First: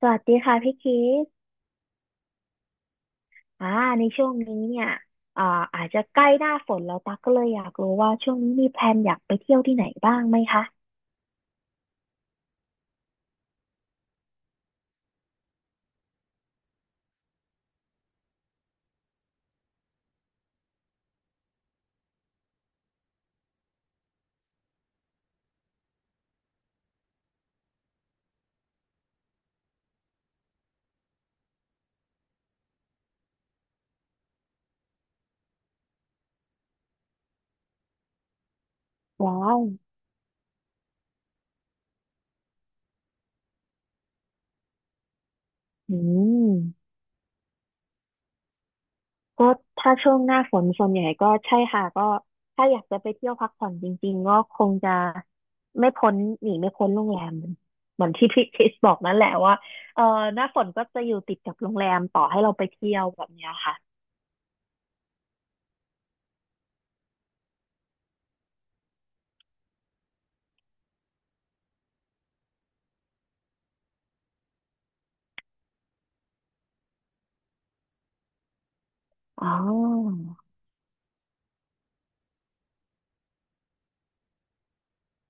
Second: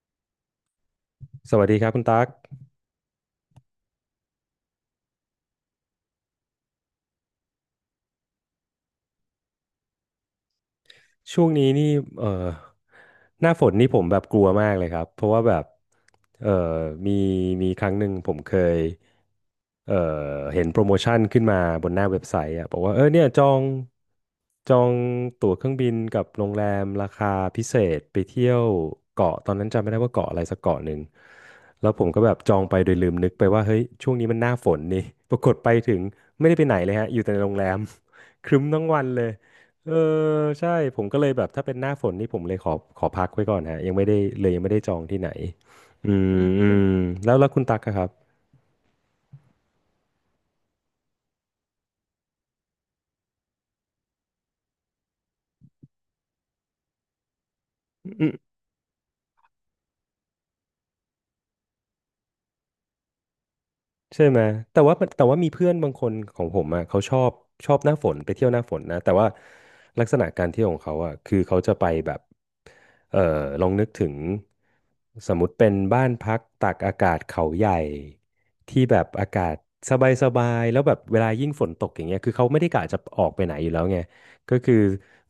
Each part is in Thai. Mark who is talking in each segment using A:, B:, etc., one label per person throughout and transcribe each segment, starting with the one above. A: สวัสดีค่ะพี่คิด
B: สวัสดีครับคุณตั๊ก
A: อ่าในช่วงนี้เนี่ยอ่าอาจจะใกล้หน้าฝนแล้วตั๊กก็เลยอยากรู้ว่าช่วงนี้มีแพลนอยากไปเที่ยวที่ไหนบ้างไหมคะ
B: ช่วงนี้นี่เอ่อหน้าฝนนี่ผมแบบกลัวมากเลยครับ เพราะว่าแบบเอ่อมีมีครั้งหนึ่งผมเคยเอ่อเห็นโปรโมชั่นขึ้นมาบนหน้าเว็บไซต์อ่ะบอกว่าเออเนี่ยจองตั๋วเครื่องบินกับโรงแรมราคาพิเศษไปเที่ยวเกาะตอนนั้นจำไม่ได้ว่าเกาะอะไรสักเกาะหนึ่ง แล้วผมก็แบบจองไปโดยลืมนึกไปว่าเฮ้ยช่วงนี้มันหน้าฝนนี่ ปรากฏไปถึงไม่ได้ไปไหนเลยฮะอยู่แต่ในโรงแรม ครึ้มทั้งวันเลย
A: ว้าว
B: เออใช่ผมก็เลยแบบถ้าเป็นหน้าฝนนี่ผมเลยขอพักไว้ก่อนฮะยังไม่ได้เลยยังไม่ได้จองที่ไหน
A: อื
B: อืมอืม
A: ม
B: แล้วคุณตักอะครับ
A: ก็ถ้าช่วงหน้าฝนส่วนใหญ่ก็ใช่ค่ะก็ถ้าอยากจะไปเที่ยวพักผ่อนจริงๆก็คงจะไม่พ้นหนีไม่พ้นโรงแรม เหมือนที่พี่คริสบอกนั่นแหละว่าเออหน้าฝนก็จะอยู่ติดกับโรงแรมต่อให้เราไปเที่ยวแบบเนี้ยค่ะ
B: ใช่ไหมแต่ว่ามีเพื่อนบางคนของผมอ่ะเขาชอบหน้าฝนไปเที่ยวหน้าฝนนะแต่ว่าลักษณะการเที่ยวของเขาอ่ะคือเขาจะไปแบบเอ่อลองนึกถึงสมมติเป็นบ้านพักตากอากาศเขาใหญ่ที่แบบอา
A: อ๋
B: กา
A: อ
B: ศสบายสบายแล้วแบบเวลายิ่งฝนตกอย่างเงี้ยคือเขาไม่ได้กะจะออกไปไหนอยู่แล้วไงก็คือ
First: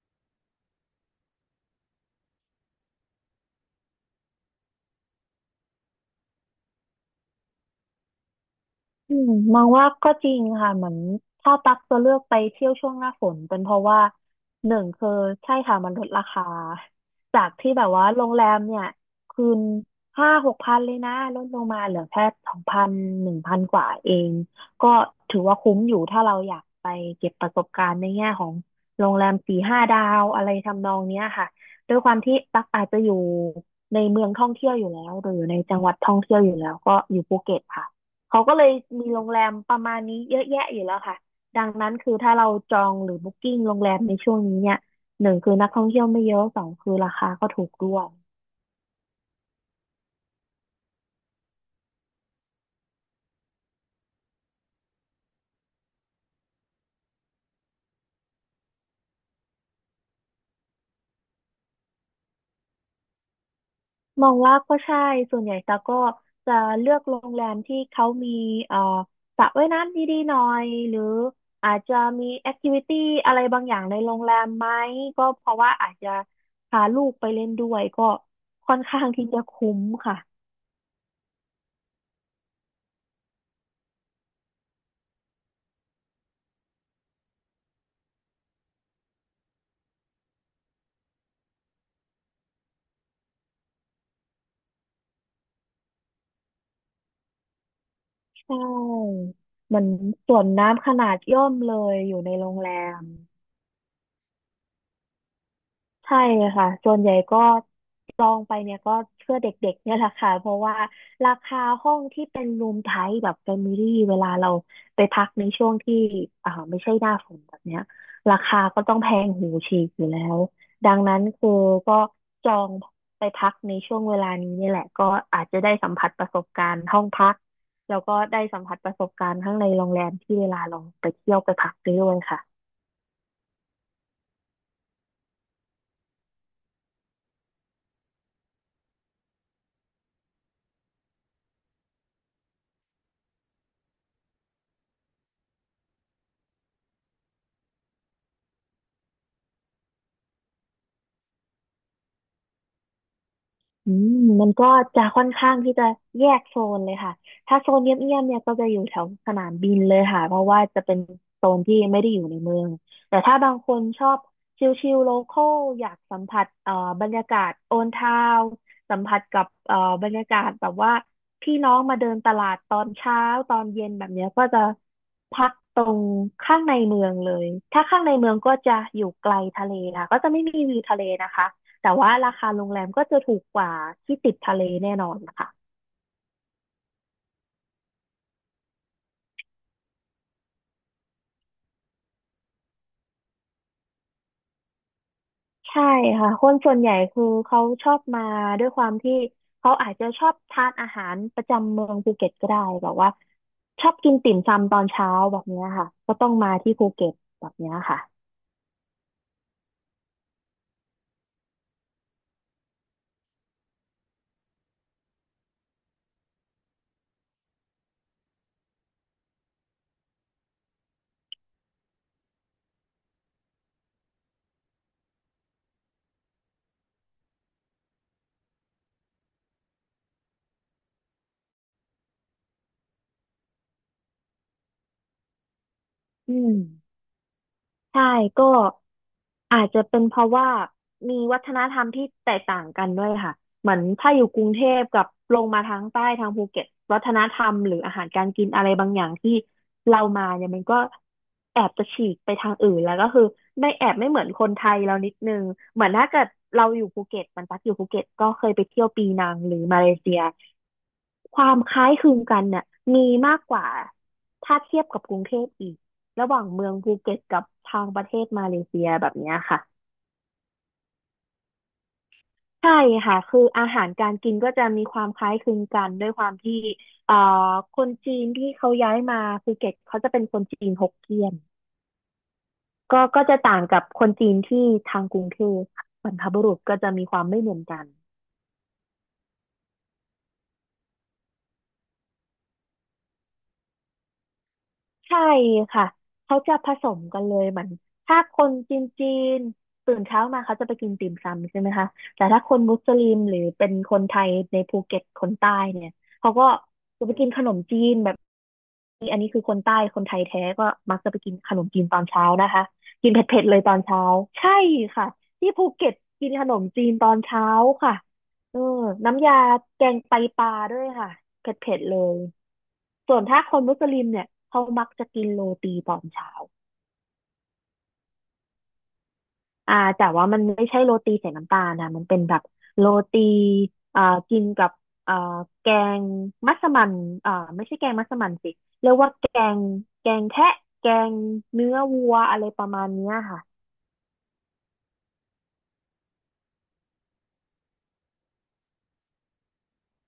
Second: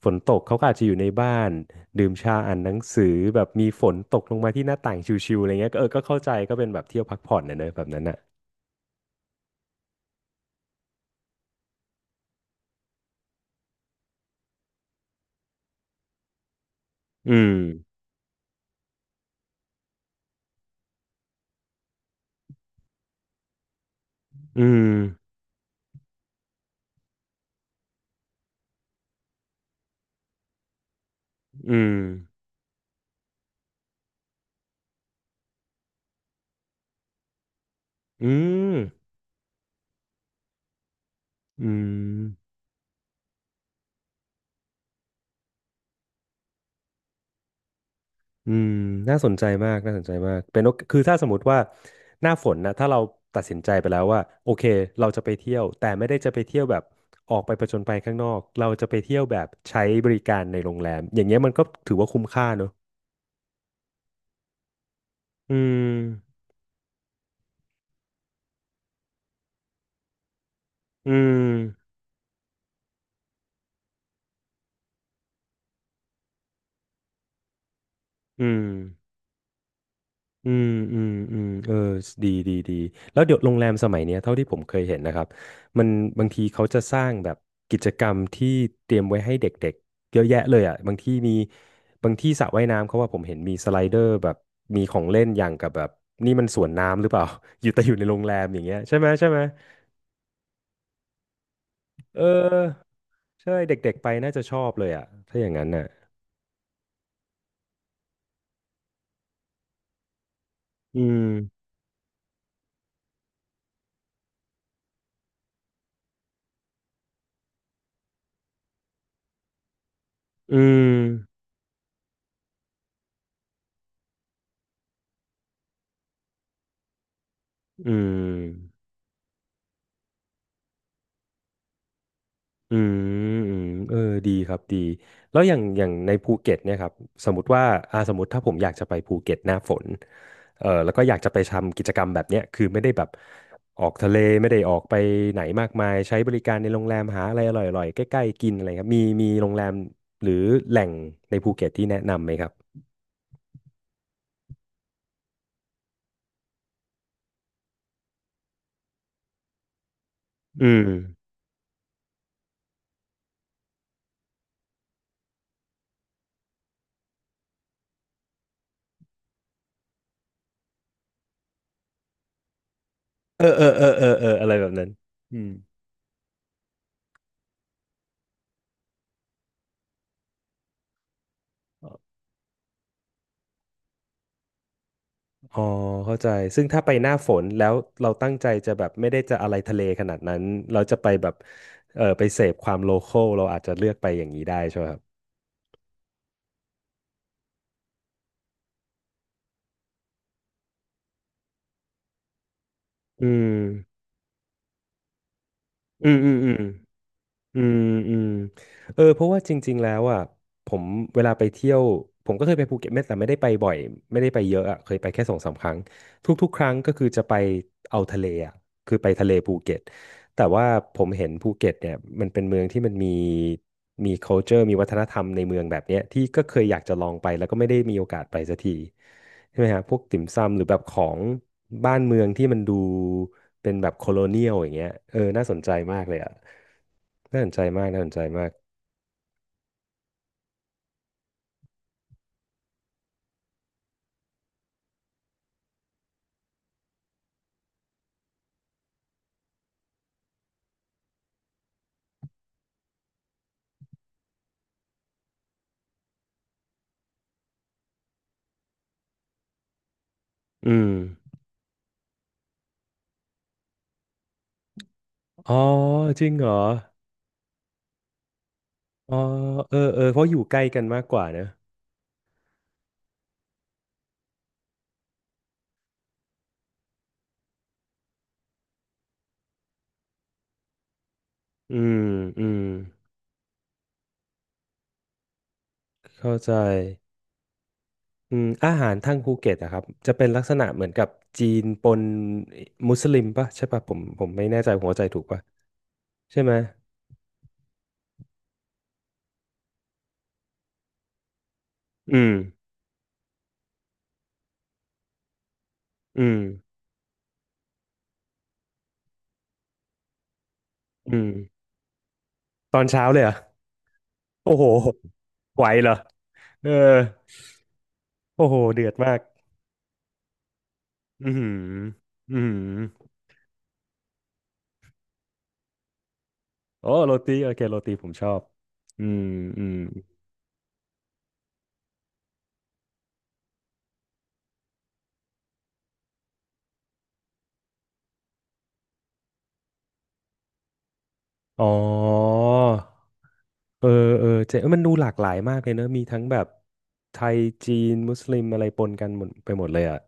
B: ฝนตกเขาก็อาจจะอยู่ในบ้านดื่มชาอ่านหนังสือแบบมีฝนตกลงมาที่หน้าต่างชิวๆอะไรเงี้ยก็เออก็เข้าใจก็เป็นแบบเที่ยวพักผ่อนนะเนอะแบบนั้นอ่ะ
A: อืมมองว่าก็จริงค่ะเหมือนถ้าตักจะเลือกไปเที่ยวช่วงหน้าฝนเป็นเพราะว่าหนึ่งคือใช่ค่ะมันลดราคา
B: อื
A: จาก
B: ม
A: ที่แบบว่าโรงแรมเนี่ยคืนห้าหกพันเลยนะลดลงมาเหลือแค่สองพันหนึ่งพันกว่าเอง
B: อืม
A: ก็ถือว่าคุ้มอยู่ถ้าเราอยากไปเก็บประสบการณ์ในแง่ของโรงแรมสี่ห้าดาวอะไรทำนองเนี้ยค่ะ
B: อื
A: ด้ว
B: ม
A: ยความที่ตักอาจจะอยู่ในเมืองท่องเที่ยวอยู่แล้วหรืออยู่ในจังหวัดท่องเที่ยวอยู่แล้วก็อยู่ภูเก็ตค่ะ
B: อื
A: เขาก็เลย
B: ม
A: มีโรงแรมประมาณนี้เยอะแยะอยู่แล้วค่ะดั
B: อื
A: งนั้นคือถ้าเรา
B: ม
A: จองหรือบุ๊กิ้งโรงแรมในช่วงนี้เนี่ยหนึ่งคือนักท่องเที่ยวไม่เยอะสองคือราคาก็ถูกด้วย
B: อืมน่าสนใจมากน่าสนใจมากเป็นโอคือถ้าสมมติว่า หน้าฝนนะถ้าเราตัดสินใจไปแล้วว่าโอเคเราจะไปเที่ยว แต่ไม่ได้จะไปเที่ยวแบบออกไปผจญภัยข้างนอกเราจะไปเที่ยวแบบใช้บริการในโรงแรมอย่างเงี้ยมันก็ถือว่าคุ้มค่าเนอะ
A: มองว่าก็ใช่ส่วนให
B: อื
A: ญ่ตา
B: ม
A: จะเลือกโรงแรมที่เขามีเอ่อสระว่ายน้ำดีๆหน่อยหรือ
B: อื
A: อาจ
B: ม
A: จะมีแอคทิวิตี้อะไรบางอย่างในโรงแรมไหมก็เพราะว่าอาจจะพาลูกไปเล่นด้วยก็
B: อืม
A: ค่อนข้างที่จะคุ้มค่ะ
B: อืมอืมอืมเออดีดีดีแล้วเดี๋ยวโรงแรมสมัยเนี้ยเท่าที่ผมเคยเห็นนะครับมันบางทีเขาจะสร้างแบบกิจกรรมที่เตรียมไว้ให้เด็กๆเยอะแยะเลยอ่ะบางที่มีบางที่สระว่ายน้ำเขาว่าผมเห็นมีสไลเดอร์แบบมีของเล่นอย่างกับแบบนี่มันสวนน้ำหรือเปล่า อยู่แต่อยู่ในโรงแรม
A: ใช
B: อย่างเงี้ยใช่ไหม
A: ่
B: ใช่ไหม
A: เหมือนสวนน้ำขนาดย่อมเลยอยู่
B: เอ
A: ในโรงแร
B: อ
A: ม
B: ใช่เด็กๆไปน่าจะชอบเลยอ่ะถ้าอย่างนั้นน่ะ
A: ใช่ค่ะส่วนใหญ่ก็จองไปเนี่ยก็เพื่อเด็กๆเนี่ยแหละค่ะเพราะว่า
B: อืม
A: ราคาห้องที่เป็นรูมไทป์แบบแฟมิลี่เวลาเราไปพักในช่วงที่ไม่ใช่หน้าฝนแบบเนี้ยราคาก็ต้องแพงหูฉีกอยู่แล้ว
B: อื
A: ดัง
B: ม
A: นั้นคือก็จองไปพักในช่วงเวลานี้เนี่ยแหละก็อาจจะได้สัมผัสประสบการณ์ห้องพัก
B: อื
A: แล้วก็ได้สัมผัสป
B: ม
A: ระสบการณ์ข้างในโรงแรมที่เวลาเราไปเที่ยวไปพักไปด้วยค่ะ
B: อืมอืมเออดีครับดีแล้วอย่างในภูเก็ตเนี่ยครับสมมติว่าอ่าสมมติถ้าผมอยากจะไปภูเก็ตหน้าฝนเออแล้วก็อยากจะไปทำกิจกรรมแบบเนี้ยคือไม่ได้แบบออกทะเลไม่ได้ออกไปไหนมากมายใช้บริการในโรงแรมหาอะไรอร่อยๆใกล้ๆกินอะไรครับมีโรงแรมหรือแหล่งในภูเก็ตที่แนะนำไหมครับ
A: อืมมันก็จะค่อนข้างที่จะแยกโซนเลยค่ะถ้าโซนเงียบๆเนี่ยก็จะอยู่แถวสนามบินเลยค่ะเพราะว่า
B: อื
A: จะ
B: ม
A: เป็นโซนที่ไม่ได้อยู่ในเมืองแต่ถ้าบางคนชอบชิลๆโลคอลอยากสัมผัสบรรยากาศโอนทาวสัมผัสกับบรรยากาศแบบว่าพี่น้องมาเดินตลาดตอนเช้า
B: เอ
A: ต
B: อ
A: อ
B: เอ
A: น
B: อเอ
A: เย็
B: อ
A: นแบ
B: เออ
A: บ
B: เอ
A: เนี้ย
B: อ
A: ก็
B: อะไร
A: จะ
B: แบบนั้นอื
A: พั
B: ม
A: กตรงข้างในเมืองเลยถ้าข้างในเมืองก็จะอยู่ไกลทะเลค่ะก็จะไม่มีวิวทะเลนะคะ แต่ว่าราคาโรงแรมก็จะถูกกว่าที่ติดทะเลแน่นอนนะคะ
B: อ๋อเข้าใจซึ่งถ้าไปหน้าฝนแล้วเราตั้งใจจะแบบไม่ได้จะอะไรทะเลขนาดนั้นเราจะไปแบบเออไปเสพความโลคอลเราอาจจะเลือกไปอย่างนี้ได้ใช่ไหมครับ
A: ใช่ค่ะคนส่วนใหญ่คือเขาชอบมาด้วยความที่เขาอาจจะชอบทานอาหารประจำเมืองภูเก็ตก็ได้แบบว่า
B: อืม
A: ชอบกินติ่มซำตอนเช้าแบบเนี้ยค่ะ
B: อื
A: ก็
B: ม
A: ต้
B: อื
A: อง
B: มอื
A: มา
B: ม
A: ที่ภูเก็ตแบบ
B: อื
A: เนี้
B: ม
A: ยค่ะ
B: อืมเออเพราะว่าจริงๆแล้วอ่ะผมเวลาไปเที่ยวผมก็เคยไปภูเก็ตไม่แต่ไม่ได้ไปบ่อยไม่ได้ไปเยอะอ่ะเคยไปแค่สองสามครั้งทุกๆครั้งก็คือจะไปเอาทะเลอ่ะคือไปทะเลภูเก็ตแต่ว่าผมเห็นภูเก็ตเนี่ยมันเป็นเมืองที่มันมี culture มีวัฒนธรรมในเมืองแบบเนี้ยที่ก็เคยอยากจะลองไปแล้วก็ไม่ได้มีโอกาสไปสักที ใช่ไหมฮะพวกติ่มซำหรือแบบของบ้านเมืองที่มันดูเป็นแบบโคโลเนียลอย่างเงี้ยเออน่าสนใจมากเลยอ่ะ
A: อืม
B: น่าสนใจมากน่า
A: ใช่
B: สนใจ
A: ก็
B: มาก
A: อาจจะเป็นเพราะว่ามีวัฒนธรรมที่แตกต่างกันด้วยค่ะเหมือนถ้าอยู่กรุงเทพกับลงมาทางใต้ทางภูเก็ตวัฒนธรรมหรืออาหารการกินอะไรบางอย่างที่เรามาเนี่ยมันก็แอบจะฉีกไปทางอื่นแล้วก็คือไม่แอบไม่เหมือนคนไทยเรานิดนึงเหมือนถ้าเกิดเราอยู่ภูเก็ตมันตักอยู่ภูเก็ตก็เคยไปเที่ยวปีนังหรือมาเลเซีย
B: อืม
A: ความคล้ายคลึงกันเนี่ยมีมากกว่าถ้าเทียบกับกรุงเทพ
B: อ๋อ
A: อีก
B: จ
A: ระ
B: ริง
A: หว่า
B: เห
A: ง
B: รอ
A: เมืองภูเก็ตกับทางประเทศมาเลเซียแบ
B: อ๋
A: บ
B: อ
A: เนี้ยค่ะ
B: เออเออเพราะอยู่ใกล้กันมากกว่าเนอะ
A: ใช่ค่ะคืออาหารการกินก็จะมีความคล้ายคลึงกันด้วยความที่เอ่อคนจีนที่เขาย้ายมาภูเก็ตเขาจะเป็นคนจีนฮกเกี้ยน
B: อืมอืม
A: ก็จะต่างกับคนจีนที่ทางกรุงเทพค่ะบรรพ
B: เข้า
A: บุ
B: ใจ
A: รุษก็จะมีความไม่เหมือนกัน
B: อืมอาหารทางภูเก็ตอะครับจะเป็นลักษณะเหมือนกับจีนปนมุสลิมปะใช่ปะผมไม่แน่ใจผมเข้าใจถู
A: ใช่
B: กปะ
A: ค่ะเขา
B: ใช่ไหม
A: จะผสมกันเลยเหมือนถ้าคนจีนจีนตื่นเช้ามาเขาจะไปกินติ่มซำใช่ไหมคะ
B: อื
A: แต่
B: ม
A: ถ้าคนมุสลิมหรือเป็นคนไทยในภูเก็ตคนใต้เนี่ย
B: อื
A: เขา
B: ม
A: ก็จะไปกินขนมจีนแบบ คือคนใต้คนไทยแท้ก็มักจะ
B: อื
A: ไป
B: ม
A: กินขนมจีนตอนเช้านะคะ
B: ตอนเช้า
A: กิน
B: เลยเหรอ
A: เผ็ดๆเลยตอนเช้า
B: โอ้
A: ใช่
B: โห
A: ค่ะที่
B: ไหว
A: ภู
B: เห
A: เก็
B: รอ
A: ตกินขนม
B: เออ
A: จีนตอนเช้าค่ะ
B: โอ้โห
A: เออ
B: เดือดมาก
A: น้ำยาแกงไตปลาด้วยค่ะ
B: อือ
A: เผ
B: หือ
A: ็ดๆเลย
B: อือหือ
A: ส่วนถ้าคนมุสลิมเนี่ยเขามักจะกินโรตีตอนเช้า
B: โอ้โรตีโอเคโรตีผมชอบ อืม อืม
A: แต่ว่ามันไม่ใช่โรตีใส่น้ำตาลนะมันเป็นแบบโรตีอ่ากินกับอ่าแกงมัสมั่นไม่ใช่แกงมัสมั่นสิเรียกว่าแกงแทะแกง
B: อ๋อ
A: เนื้อวัวอะไรประมาณเนี้ยค่ะ
B: เออ เออเจ๊เอ้ยมันดูหลากหลายมากเลยเนอะ มีทั้งแบบไทยจีนมุสลิมอะไรปนกันหมดไปหมดเลยอ่ะ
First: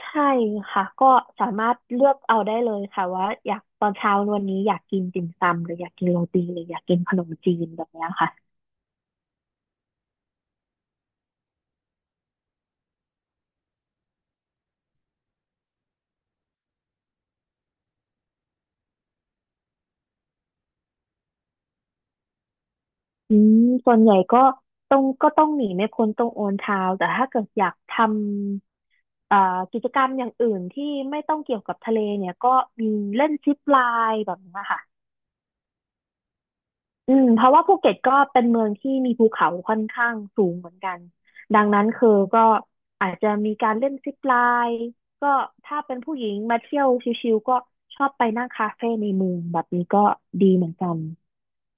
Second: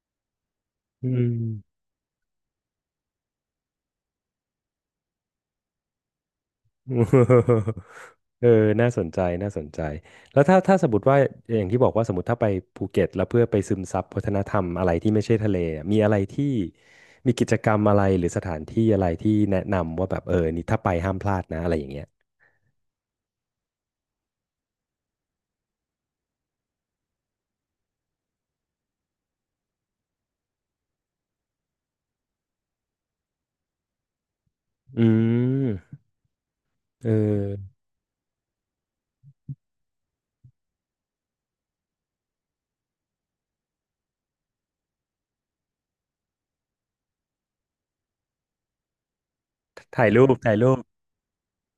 A: ใช่ค่ะ
B: อื
A: ก็
B: ม
A: สามารถเลือกเอาได้เลยค่ะว่าอยากตอนเช้าวันนี้อยากกินติ่มซำหรืออยากกินโรตีหรืออยากกินขนมจีนแบ บเนี้ยค่ะ
B: เออน่าสนใจน่าสนใจ แล้วถ้าสมมติว่าอย่างที่บอกว่าสมมติถ้าไปภูเก็ตแล้วเพื่อไปซึมซับวัฒนธรรมอะไรที่ไม่ใช่ทะเลอะมีอะไรที่มีกิจกรรมอะไรหรือสถานที่อะไรที่แนะนำว่าแบบเออนี่ถ้าไปห้ามพลาดนะอะไรอย่างเงี้ย
A: อืมส่วนใหญ่ก็ต้องหนีไม่พ้นตรงโอนเท้าแต่ถ้าเกิดอยากทำ อ่ากิจกรรมอย่างอื่นที่ไม่ต้องเกี่ยวกับทะเลเนี่ยก็มีเล่นซิปไลน์แบบนี้ค่ะ
B: อืมเอ
A: อืมเพราะว่า
B: อ
A: ภูเก็ตก็เป็นเมืองที่มีภูเขาค่อนข้างสูงเหมือนกันดังนั้นคือก็อาจจะมีการเล่นซิปไลน์ก็ถ้าเป็นผู้หญิงมาเที่ยวชิลๆก็ชอบไปนั่งคาเฟ่ในเมืองแบบนี้ก็
B: ถ่ายรูป
A: ดี
B: ถ่าย
A: เหมื
B: รู
A: อน
B: ป
A: กัน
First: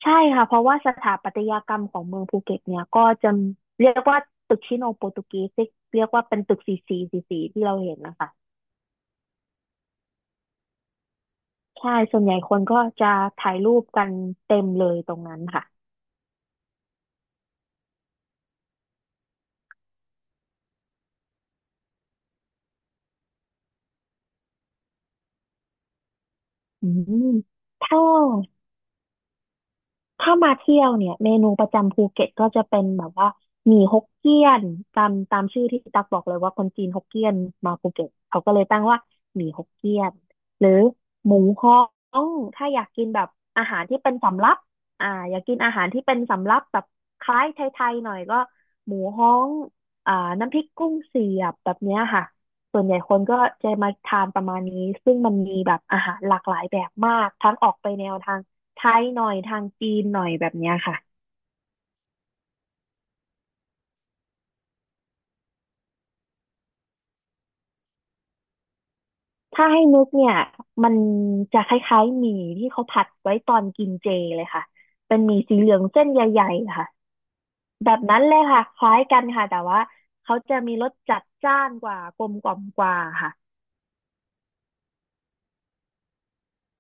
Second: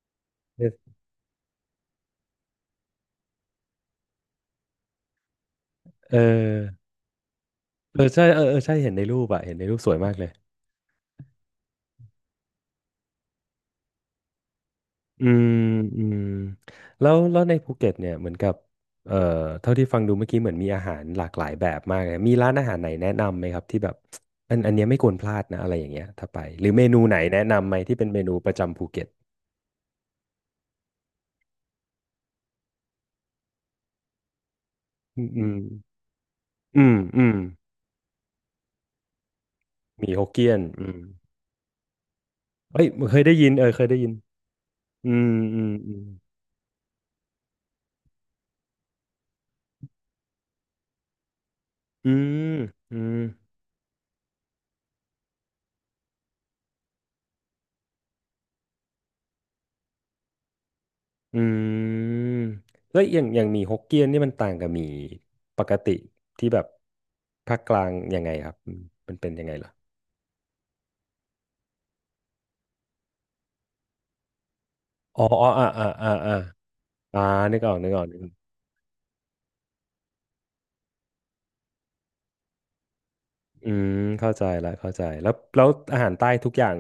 A: ใช่ค่ะเพ
B: เอ
A: ราะ
B: อ
A: ว่าสถาปัตยกรรมของเมืองภูเก็ตเนี่ยก็จะเรียกว่าตึกชิโนโปรตุเกสที่เรียกว่าเป็นตึกสีสีที่เราเห็
B: เอ
A: น
B: อ
A: นะ
B: ใช่
A: คะ
B: เออเออใช่เห็นในรูปอะเห็นในรูปสวยมากเลย
A: ใช่ส่วนใหญ่คนก็จะถ่ายรูปกันเต็มเลยตรง
B: อื
A: นั้น
B: ม
A: ค่ะ
B: อืมแล้วในภูเก็ตเนี่ยเหมือนกับเอ่อเท่าที่ฟังดูเมื่อกี้เหมือนมีอาหารหลากหลายแบบมากเลยมีร้านอาหารไหนแนะนำไหมครับที่แบบอันเนี้ยไม่ควรพลาดนะอะไรอย่างเงี้ยถ้าไปหรือเม
A: อื
B: นูไหน
A: ม
B: แนะนำไหมที่
A: ถ้า
B: เป็นเมนูประจำภูเก็ต
A: ถ้ามาเที่ยวเนี่ยเมนูประจำภูเก็ตก็จะเป็นแบบว่าหมี่ฮกเกี้ยน
B: อืมอื
A: ตาม
B: ม
A: ชื่อที่ตักบอกเลยว่าคน
B: อื
A: จีน
B: ม
A: ฮก
B: อื
A: เกี้ย
B: ม
A: นมาภูเก็ตเขาก็เลยตั้งว่าหมี่ฮกเกี้ย
B: มี
A: น
B: ฮกเกี้ยน
A: หรือ
B: อืม
A: หมูฮ้องถ้าอ
B: เอ้
A: ยา
B: ย
A: กกิน
B: เค
A: แบ
B: ย
A: บ
B: ได้ยินเอ
A: อา
B: อ
A: หา
B: เค
A: ร
B: ยได้
A: ที่
B: ยิ
A: เป็
B: น
A: นสำรับ
B: อืม
A: อยากกิน
B: อืม
A: อาหาร
B: อืม
A: ที่เป็นสำรับแบบคล้ายไทยๆหน่อยก็หมูฮ้องอ่าน้ำพริกกุ้งเสียบแบบเนี้ย
B: อื
A: ค่ะ
B: ม
A: ส่วนให
B: อื
A: ญ่ค
B: ม
A: นก็จะมาทานประมาณนี้ซึ่งมันมีแบบอาหารหลากหลายแบบมากทั้งออกไปแนวทาง ไทยหน่อยทางจีนหน่อยแบบเนี้ยค่ะ
B: อืมแล้วอย่างหมี่ฮกเกี้ยนนี่มันต่างกับหมี่ปกติที่แบบภาคกลางยังไงครับอืมมันเป็นยังไงเห
A: ถ้า
B: รอ
A: ให้นึกเนี่ยมันจะคล้ายๆหมี่ที่เขาผัดไว้ตอนกินเจเลยค่ะ เป็น
B: อ๋อ
A: หมี่
B: อ๋อ
A: สี
B: อ่า
A: เหลือง
B: อ่า
A: เส้น
B: อ่า
A: ใ
B: อ่า
A: หญ่ๆค่ะ
B: อ่านึกออก
A: แบ
B: นึกอ
A: บ
B: อกนึ
A: นั้
B: ก
A: น
B: ออก
A: เลยค่ะคล้ายกันค่ะแต่ว่าเขาจะมีรสจัดจ้านกว่ากลมกล่อมกว่าค่ะ
B: อืมเข้าใจละเข้าใจแล้วแล้วอาหารใต้ทุกอย่าง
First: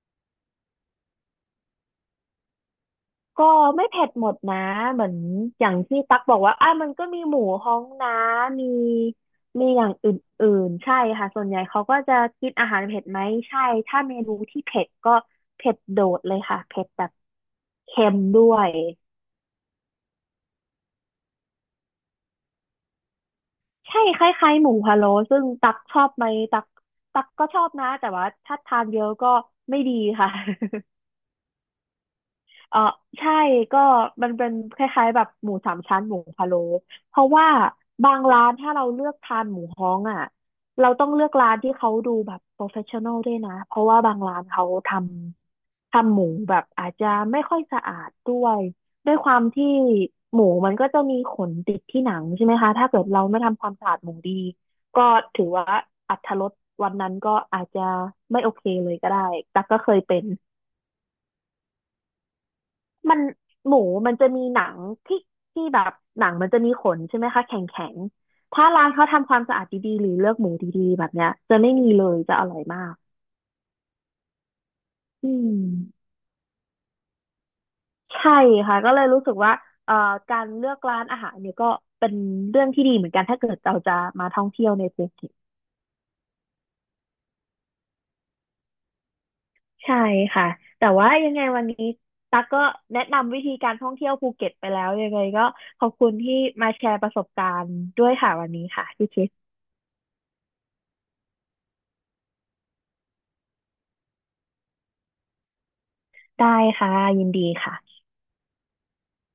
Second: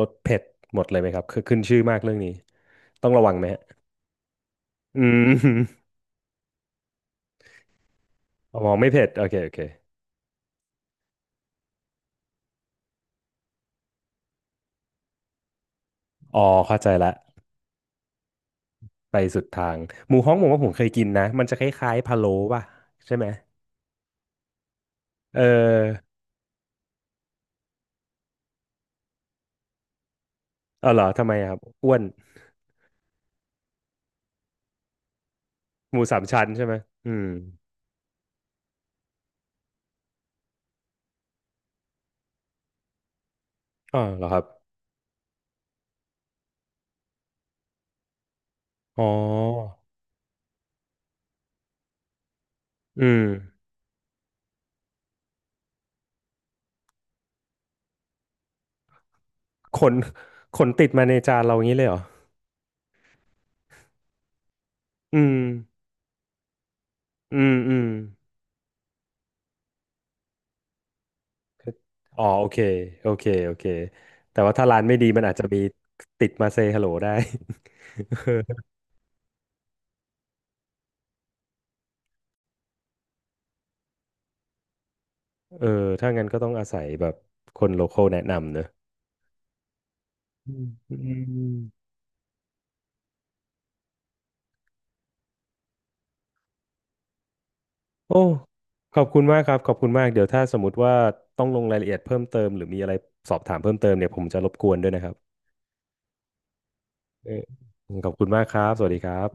B: รสเผ็ดหมดเลยไหมครับคือขึ้นชื่อมากเรื่องนี้ต้องระวังไห
A: ก็
B: มฮะ
A: ไม่เผ็ดหมดนะ
B: อื
A: เหมือน
B: ม
A: อย่างที่ตักบอกว่าอ่ะมันก็มีหมูฮ้องนะ
B: อ๋อ
A: มี
B: ไม่เผ็ดโอเคโอเค
A: มีอย่างอื่นๆใช่ค่ะส่วนใหญ่เขาก็จะกินอาหารเผ็ดไหมใช่ถ้าเมนูที่เผ็ดก็เผ็ดโดดเล
B: อ๋
A: ย
B: อ
A: ค่ะ
B: เข้า
A: เผ็ด
B: ใจ
A: แบ
B: ละ
A: บเค็มด้วย
B: ไปสุดทางหมูฮ้องผมว่าผมเคยกินนะมันจะคล้ายๆพะโล้ป่ะใช่ไหม
A: ใช่คล้ายๆหมูพะโล้
B: เ
A: ซึ่งตักชอ
B: ออ
A: บไหมตักตักก็ชอบนะแต่ว่าถ้าทานเยอะก็ไม่ดีค่ะ
B: เออเหรอ ทำไมอะครับอ้วน
A: เออใช่ก็มันเป็นคล้ายๆแบบหมูสาม
B: ห
A: ชั้
B: มู
A: นห
B: สา
A: มู
B: มชั้น
A: พะโล้
B: ใช่ไหมอื
A: เพ
B: ม
A: ราะว่าบางร้านถ้าเราเลือกทานหมูฮ้องอ่ะเราต้องเลือกร้านที่เขาดูแบบโปรเฟชชั่นอลด้วยนะเพราะว่า
B: อ๋อ
A: บาง
B: เหรอค
A: ร้า
B: รั
A: น
B: บ
A: เขาทำหมูแบบอาจจะไม่ค่อยสะอาดด้วย
B: อ๋
A: ด้วยความที่
B: อ
A: หมูมันก็จะมีขนติดที่หนังใช่ไหมคะถ้าเกิ
B: อื
A: ดเรา
B: ม
A: ไม่ทำความสะอาดหมูดีก็ถือว่าอรรถรสวันนั้นก็อาจจะไม่โอเคเลยก็ได้ตัก
B: ข
A: ก็เค
B: น
A: ยเป็น
B: ขนติดมาในจานเราอย่างนี้เลยเหรอ
A: มันหมูมันจะมีหนัง
B: อื
A: ที่
B: ม
A: ที่แบบหนังมันจะมีขนใช่ไหม
B: อื
A: คะ
B: ม
A: แข็ง
B: อืม
A: แข็งถ้าร้านเขาทำความสะอาดดีๆหรือเลือกหมูดีๆแบบเนี้ยจะ
B: คื
A: ไม่
B: อ
A: มีเลย
B: อ๋อ
A: จะอ
B: โอ
A: ร่
B: เค
A: อยมาก
B: โอเค โอเค แต่ว่าถ้าร้านไม่ดีมัน
A: อื
B: อาจจะ
A: ม
B: มีติดมาเซฮัลโหลได้
A: ใช่ค่ะก็เลยรู้สึกว่าเอ่อการเลือกร้านอาหารเนี่ยก็เป็นเรื่องที่ดีเหมือนกันถ้าเกิดเราจะมาท่องเที่ยวในภูเก็ต
B: เออ ถ้างั้นก็ต้องอาศัยแบบคนโลคอลแนะนำเนอะ
A: ใช่ค่ะ
B: อืม
A: แต่
B: อื
A: ว่ายังไง
B: ม
A: วันนี้ตั๊กก็แนะนำวิธีการท่องเที่ยวภูเก็ตไปแล้วยังไงก็ขอบคุณที่มาแชร์ประสบการณ์ด้วย
B: โอ้
A: ค่ะวันนี้ค่ะ
B: ขอบ
A: พี่
B: คุ
A: คิ
B: ณมาก
A: ด
B: ครับขอบคุณมากเดี๋ยวถ้าสมมติว่าต้องลงรายละเอียดเพิ่มเติมหรือมีอะไรสอบถามเพิ่มเติมเนี่ยผมจะรบกวนด้วยนะครับ
A: ได้ค่ะยิน
B: เออ
A: ดีค่ะ
B: ขอบคุณมากครับสวัสดีครับ